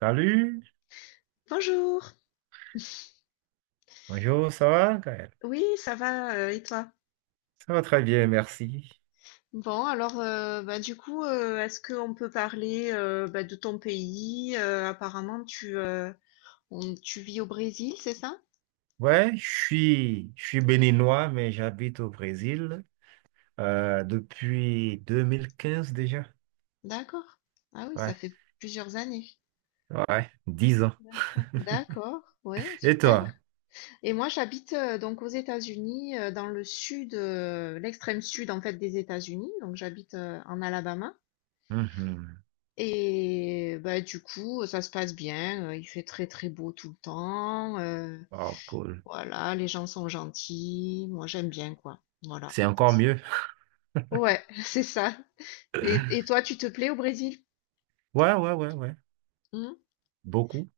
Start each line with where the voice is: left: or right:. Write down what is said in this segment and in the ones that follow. right: Salut,
left: Bonjour.
right: bonjour, ça va, Gaël?
left: Oui, ça va, et toi?
right: Ça va très bien, merci.
left: Du coup, est-ce qu'on peut parler de ton pays? Apparemment, tu vis au Brésil, c'est ça?
right: Ouais, je suis béninois, mais j'habite au Brésil depuis 2015 déjà.
left: D'accord. Ah oui, ça
right: Ouais,
left: fait plusieurs années.
right: ouais, 10 ans.
left: D'accord. D'accord, ouais,
right: Et
left: super.
right: toi?
left: Et moi, j'habite donc aux États-Unis, dans le sud, l'extrême sud en fait des États-Unis. Donc, j'habite en Alabama.
right: Mhm.
left: Et bah, du coup, ça se passe bien. Il fait très très beau tout le temps.
right: Oh, cool.
left: Voilà, les gens sont gentils. Moi, j'aime bien, quoi. Voilà.
right: C'est encore
left: C'est-
right: mieux.
left: Ouais, c'est ça. Et toi, tu te plais au Brésil?
right: Ouais, ouais, ouais, ouais,
left: Hmm.
right: beaucoup.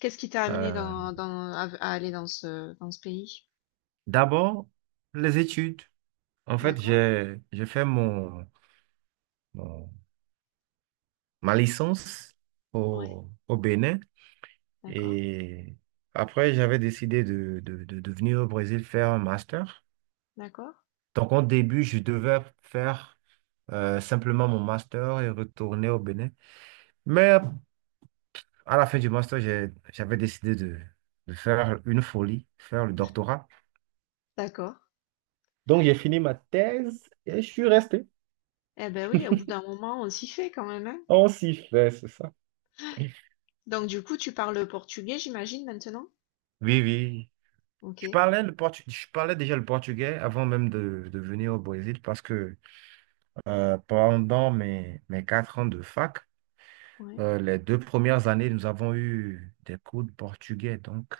left: Qu'est-ce qui t'a amené
right: Euh,
left: dans, dans, à, à aller dans ce pays?
right: D'abord, les études. En fait,
left: D'accord?
right: j'ai fait mon- ma licence
left: Ouais,
right: au Bénin.
left: d'accord,
right: Et après, j'avais décidé de venir au Brésil faire un master.
left: d'accord,
right: Donc, au début, je devais faire simplement mon master et retourner au Bénin. Mais à la fin du master, j'avais décidé de faire une folie, faire le doctorat.
left: d'accord.
right: Donc, j'ai fini ma thèse et je suis resté.
left: Eh ben oui, au bout d'un moment, on s'y fait quand même, hein.
right: On s'y fait, c'est ça.
left: Donc, du coup, tu parles portugais, j'imagine, maintenant?
right: Oui, oui.
left: Ok,
right: Je parlais déjà le portugais avant même de venir au Brésil parce que pendant mes 4 ans de fac.
left: ouais.
right: Les deux premières années, nous avons eu des cours de portugais, donc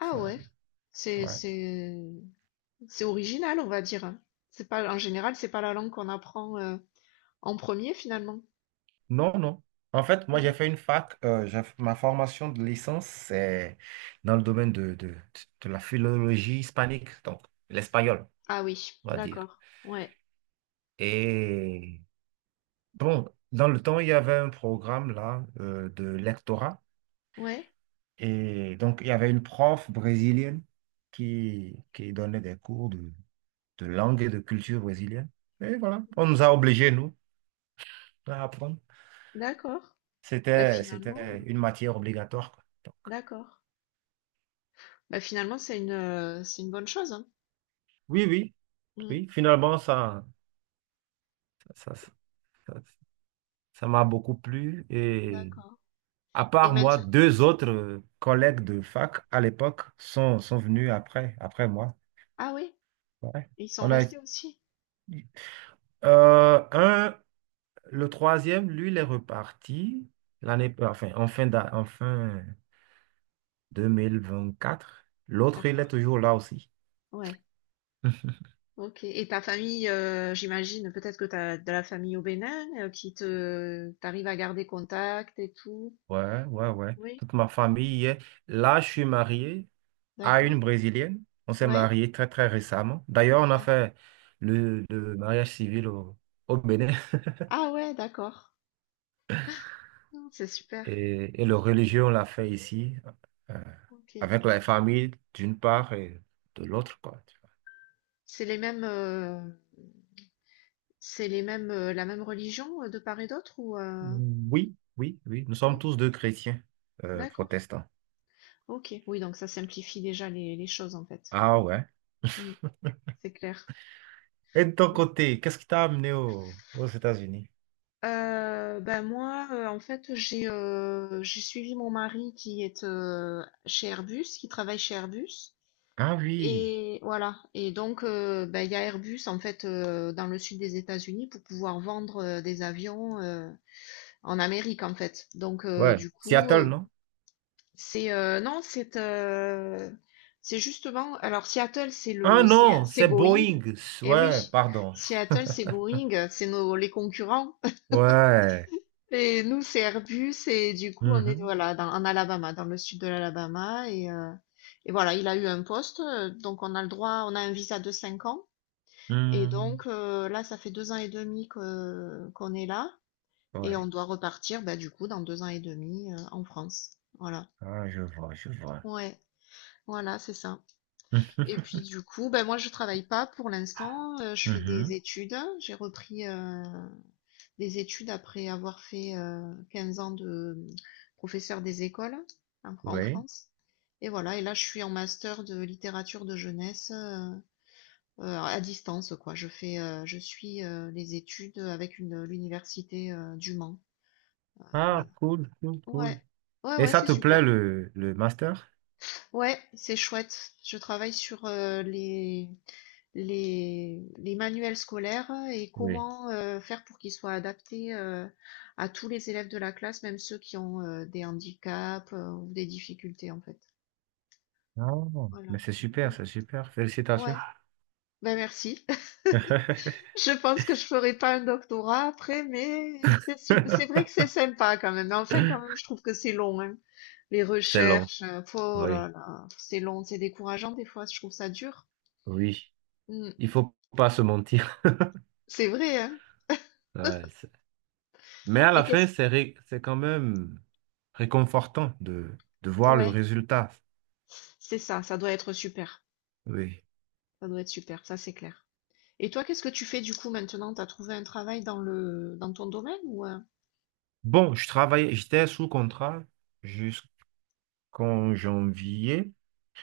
left: Ah
right: ça,
left: ouais, c'est,
right: ouais.
left: c'est, c'est original, on va dire, hein. C'est pas, en général, c'est pas la langue qu'on apprend en premier, finalement.
right: Non, non. En fait, moi, j'ai fait une fac. Ma formation de licence, c'est dans le domaine de la philologie hispanique, donc l'espagnol,
left: Ah oui,
right: on va dire.
left: d'accord. Ouais,
right: Et bon, dans le temps, il y avait un programme là de lectorat.
left: ouais,
right: Et donc, il y avait une prof brésilienne qui donnait des cours de langue et de culture brésilienne. Et voilà, on nous a obligés, nous, à apprendre.
left: d'accord. Bah finalement,
right: C'était
left: euh,
right: une matière obligatoire, quoi. Donc,
left: d'accord. Bah finalement, c'est c'est une bonne chose, hein.
right: oui, oui,
left: Mm.
right: oui. Finalement, ça, ça, ça- ça m'a beaucoup plu. Et
left: D'accord.
right: à
left: Et
right: part
left: même,
right: moi,
left: si-
right: deux autres collègues de fac à l'époque sont venus après, après moi.
left: Ah oui,
right: Ouais.
left: ils sont
right: On a,
left: restés aussi.
right: euh, un, le troisième, lui, il est reparti l'année, enfin, en fin d'a- en fin 2024. L'autre, il
left: D'accord.
right: est toujours là aussi.
left: Ouais. Ok. Et ta famille, j'imagine, peut-être que tu as de la famille au Bénin, qui t'arrive à garder contact et tout.
right: Ouais, ouais, ouais.
left: Oui.
right: Toute ma famille y est. Là, je suis marié à
left: D'accord.
right: une Brésilienne. On s'est
left: Ouais.
right: marié très, très récemment. D'ailleurs, on a
left: D'accord.
right: fait le mariage civil au Bénin
left: Ah ouais, d'accord. Non, c'est super.
right: et le religieux, on l'a fait ici, euh,
left: Ok.
right: avec la famille d'une part et de l'autre, quoi. Tu vois.
left: C'est les mêmes. euh, C'est les mêmes, la même religion, de part et d'autre ou,
right: Oui, oui, oui. Nous sommes
left: Oui?
right: tous deux chrétiens
left: D'accord.
right: protestants.
left: OK. Oui, donc ça simplifie déjà les choses, en fait.
right: Ah ouais.
left: Mmh. C'est clair.
right: Et de ton
left: Ouais.
right: côté, qu'est-ce qui t'a amené aux États-Unis?
left: Bah, moi, en fait, j'ai suivi mon mari qui travaille chez Airbus
right: Ah oui.
left: et voilà. Et donc, bah, il y a Airbus, en fait, dans le sud des États-Unis pour pouvoir vendre, des avions, en Amérique, en fait. Donc,
right: Ouais.
left: du coup,
right: Seattle, non?
left: C'est non, c'est justement. Alors Seattle, c'est
right: Ah
left: le
right: non,
left: c'est
right: c'est
left: Boeing.
right: Boeing.
left: Eh
right: Ouais,
left: oui,
right: pardon.
left: Seattle, c'est Boeing, c'est nos les concurrents.
right: Ouais.
left: Et nous, c'est Airbus. Et du coup, on est
right: Mhm.
left: voilà en Alabama, dans le sud de l'Alabama. Et voilà, il a eu un poste, donc on a le droit, on a un visa de 5 ans. Et donc
right: Mhm.
left: là, ça fait 2 ans et demi que qu'on est là, et
right: Ouais.
left: on doit repartir, bah du coup, dans 2 ans et demi en France. Voilà.
right: Ah, je vois, je vois.
left: Ouais, voilà, c'est ça.
right: Mhm.
left: Et puis du coup, ben moi je travaille pas pour l'instant, je fais des
right: Mhm.
left: études. J'ai repris des études après avoir fait 15 ans de professeur des écoles en
right: Oui.
left: France. Et voilà, et là je suis en master de littérature de jeunesse à distance quoi. Je suis les études avec une l'université du Mans.
right: Ah,
left: Voilà.
right: cool, cool,
left: Ouais,
right: cool.
left: ouais,
right: Et
left: ouais,
right: ça
left: c'est
right: te
left: super.
right: plaît le master?
left: Ouais, c'est chouette. Je travaille sur les manuels scolaires et
right: Oui.
left: comment faire pour qu'ils soient adaptés à tous les élèves de la classe, même ceux qui ont des handicaps ou des difficultés en fait.
right: Oh,
left: Voilà.
right: mais c'est super,
left: Ouais.
right: c'est super. Félicitations.
left: Ouais. Ben merci. Je pense que je ferai pas un doctorat après, mais c'est vrai que c'est sympa quand même. Mais enfin, quand même, je trouve que c'est long, hein. Les
right: C'est long,
left: recherches, oh là
right: oui,
left: là, c'est long, c'est décourageant des fois. Je trouve ça dur.
right: oui.
left: Mm.
right: Il faut pas se mentir.
left: C'est vrai, hein.
right: Ouais, c'est- mais à
left: Et
right: la
left: qu'est-ce
right: fin, c'est quand même réconfortant de voir le
left: Ouais,
right: résultat.
left: c'est ça, ça doit être super.
right: Oui.
left: Ça doit être super, ça c'est clair. Et toi, qu'est-ce que tu fais du coup maintenant? T'as trouvé un travail dans le dans ton domaine ou
right: Bon, je travaillais, j'étais sous contrat jusqu'en janvier.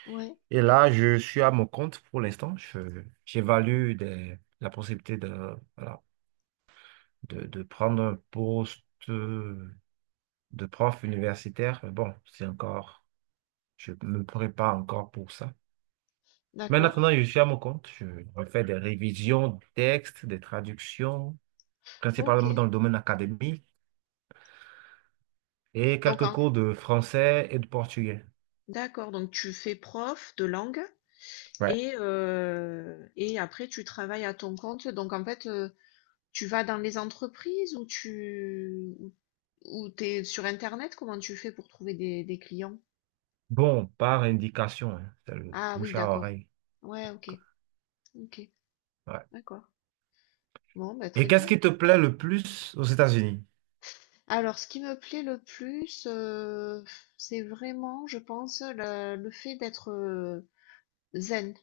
left: ouais,
right: Et là, je suis à mon compte pour l'instant. J'évalue la possibilité de, voilà, de prendre un poste de prof universitaire. Mais bon, c'est encore, je me prépare encore pour ça. Mais
left: d'accord.
right: maintenant, je suis à mon compte. Je refais des révisions de textes, des traductions, principalement
left: OK.
right: dans le domaine académique, et
left: Donc
right: quelques
left: en-
right: cours de français et de portugais.
left: d'accord, donc tu fais prof de langue
right: Ouais.
left: et et après tu travailles à ton compte. Donc en fait, tu vas dans les entreprises ou ou t'es sur Internet, comment tu fais pour trouver des clients?
right: Bon, par indication, hein, c'est le
left: Ah oui,
right: bouche à
left: d'accord.
right: oreille.
left: Ouais, OK. OK.
right: Ouais.
left: D'accord. Bon, bah,
right: Et
left: très
right: qu'est-ce
left: bien.
right: qui te plaît le plus aux États-Unis?
left: Alors, ce qui me plaît le plus, c'est vraiment, je pense, le fait d'être zen.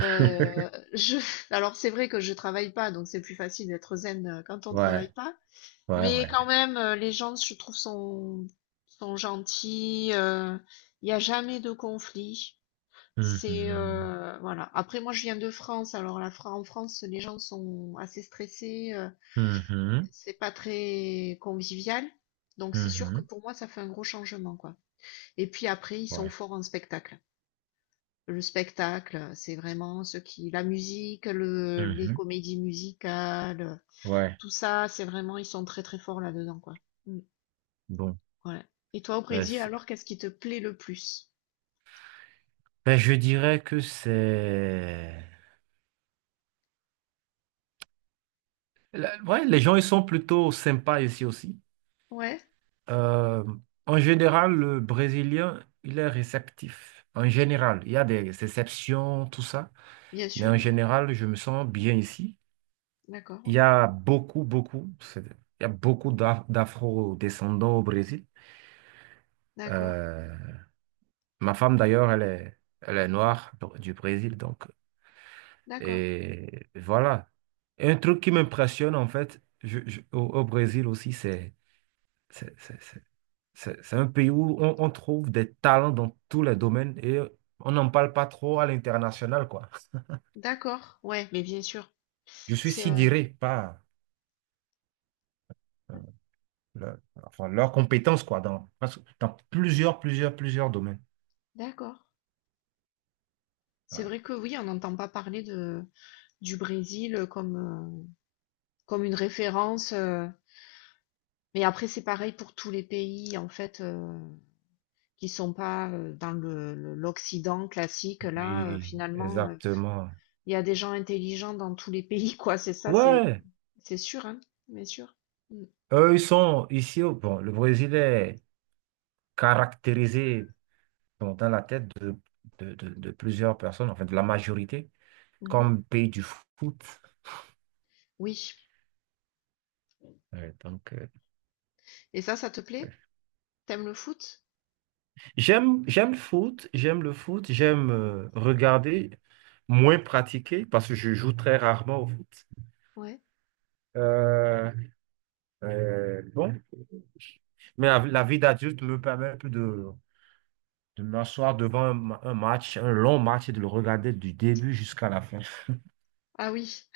left: Euh, je, alors, c'est vrai que je travaille pas, donc c'est plus facile d'être zen quand on travaille
right: Ouais,
left: pas.
right: ouais, ouais,
left: Mais quand
right: ouais.
left: même, les gens, je trouve, sont gentils. Il n'y a jamais de conflit. C'est
right: Mhm,
left: voilà. Après, moi, je viens de France. Alors, en France, les gens sont assez stressés.
right: mhm,
left: C'est pas très convivial. Donc c'est sûr que
right: mhm,
left: pour moi, ça fait un gros changement, quoi. Et puis après, ils sont
right: ouais,
left: forts en spectacle. Le spectacle, c'est vraiment la musique, les
right: mhm,
left: comédies musicales,
right: ouais.
left: tout ça, c'est vraiment, ils sont très très forts là-dedans, quoi. Mm.
right: Bon,
left: Ouais. Et toi, au
right: ben,
left: Brésil,
right: c'est-
left: alors, qu'est-ce qui te plaît le plus?
right: ben, je dirais que c'est... La- ouais, les gens, ils sont plutôt sympas ici aussi.
left: Ouais,
right: Euh, En général, le Brésilien, il est réceptif. En général, il y a des exceptions, tout ça.
left: bien
right: Mais
left: sûr,
right: en
left: ouais.
right: général, je me sens bien ici.
left: D'accord,
right: Il
left: ouais.
right: y a beaucoup, beaucoup, il y a beaucoup d'afro-descendants au Brésil.
left: D'accord,
right: Euh, Ma femme, d'ailleurs, elle est noire donc, du Brésil, donc.
left: d'accord,
right: Et voilà. Et un truc qui m'impressionne, en fait, au, au Brésil aussi, c'est, c'est- c'est- c'est un pays où on trouve des talents dans tous les domaines et on n'en parle pas trop à l'international, quoi.
left: d'accord, ouais, mais bien sûr.
right: Je suis
left: C'est
right: sidéré par euh, leur- enfin, leurs compétences, quoi, dans plusieurs domaines.
left: d'accord. C'est
right: Ouais.
left: vrai que oui, on n'entend pas parler du Brésil comme, comme une référence. Mais après, c'est pareil pour tous les pays, en fait, qui sont pas dans l'Occident classique. Là,
right: Oui,
left: finalement,
right: exactement.
left: il y a des gens intelligents dans tous les pays, quoi.
right: Ouais,
left: C'est sûr, hein, bien sûr. Mm,
right: eux, ils sont ici. Bon, le Brésil est caractérisé bon, dans la tête de plusieurs personnes, enfin de la majorité,
left: mhm.
right: comme pays du foot.
left: Oui.
right: Ouais, donc,
left: Et ça te plaît? T'aimes le foot?
right: j'aime, j'aime le foot, j'aime le foot, j'aime regarder, moins pratiquer, parce que je joue très rarement au foot.
left: Ouais.
right: Euh, bon, mais la vie d'adulte me permet un peu de m'asseoir devant un match, un long match, et de le regarder du début jusqu'à la fin.
left: Ah oui,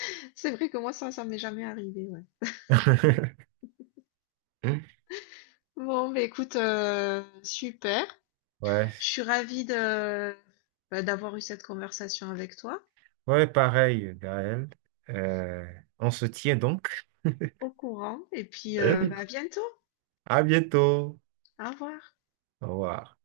left: c'est vrai que moi, ça m'est jamais arrivé, ouais. Bon, bah écoute, super.
right: Ouais,
left: Je suis ravie bah, d'avoir eu cette conversation avec toi.
right: ouais, pareil, Gaël. Euh, on se tient donc.
left: Au courant et puis bah, à bientôt.
right: À bientôt.
left: Au revoir.
right: Au revoir.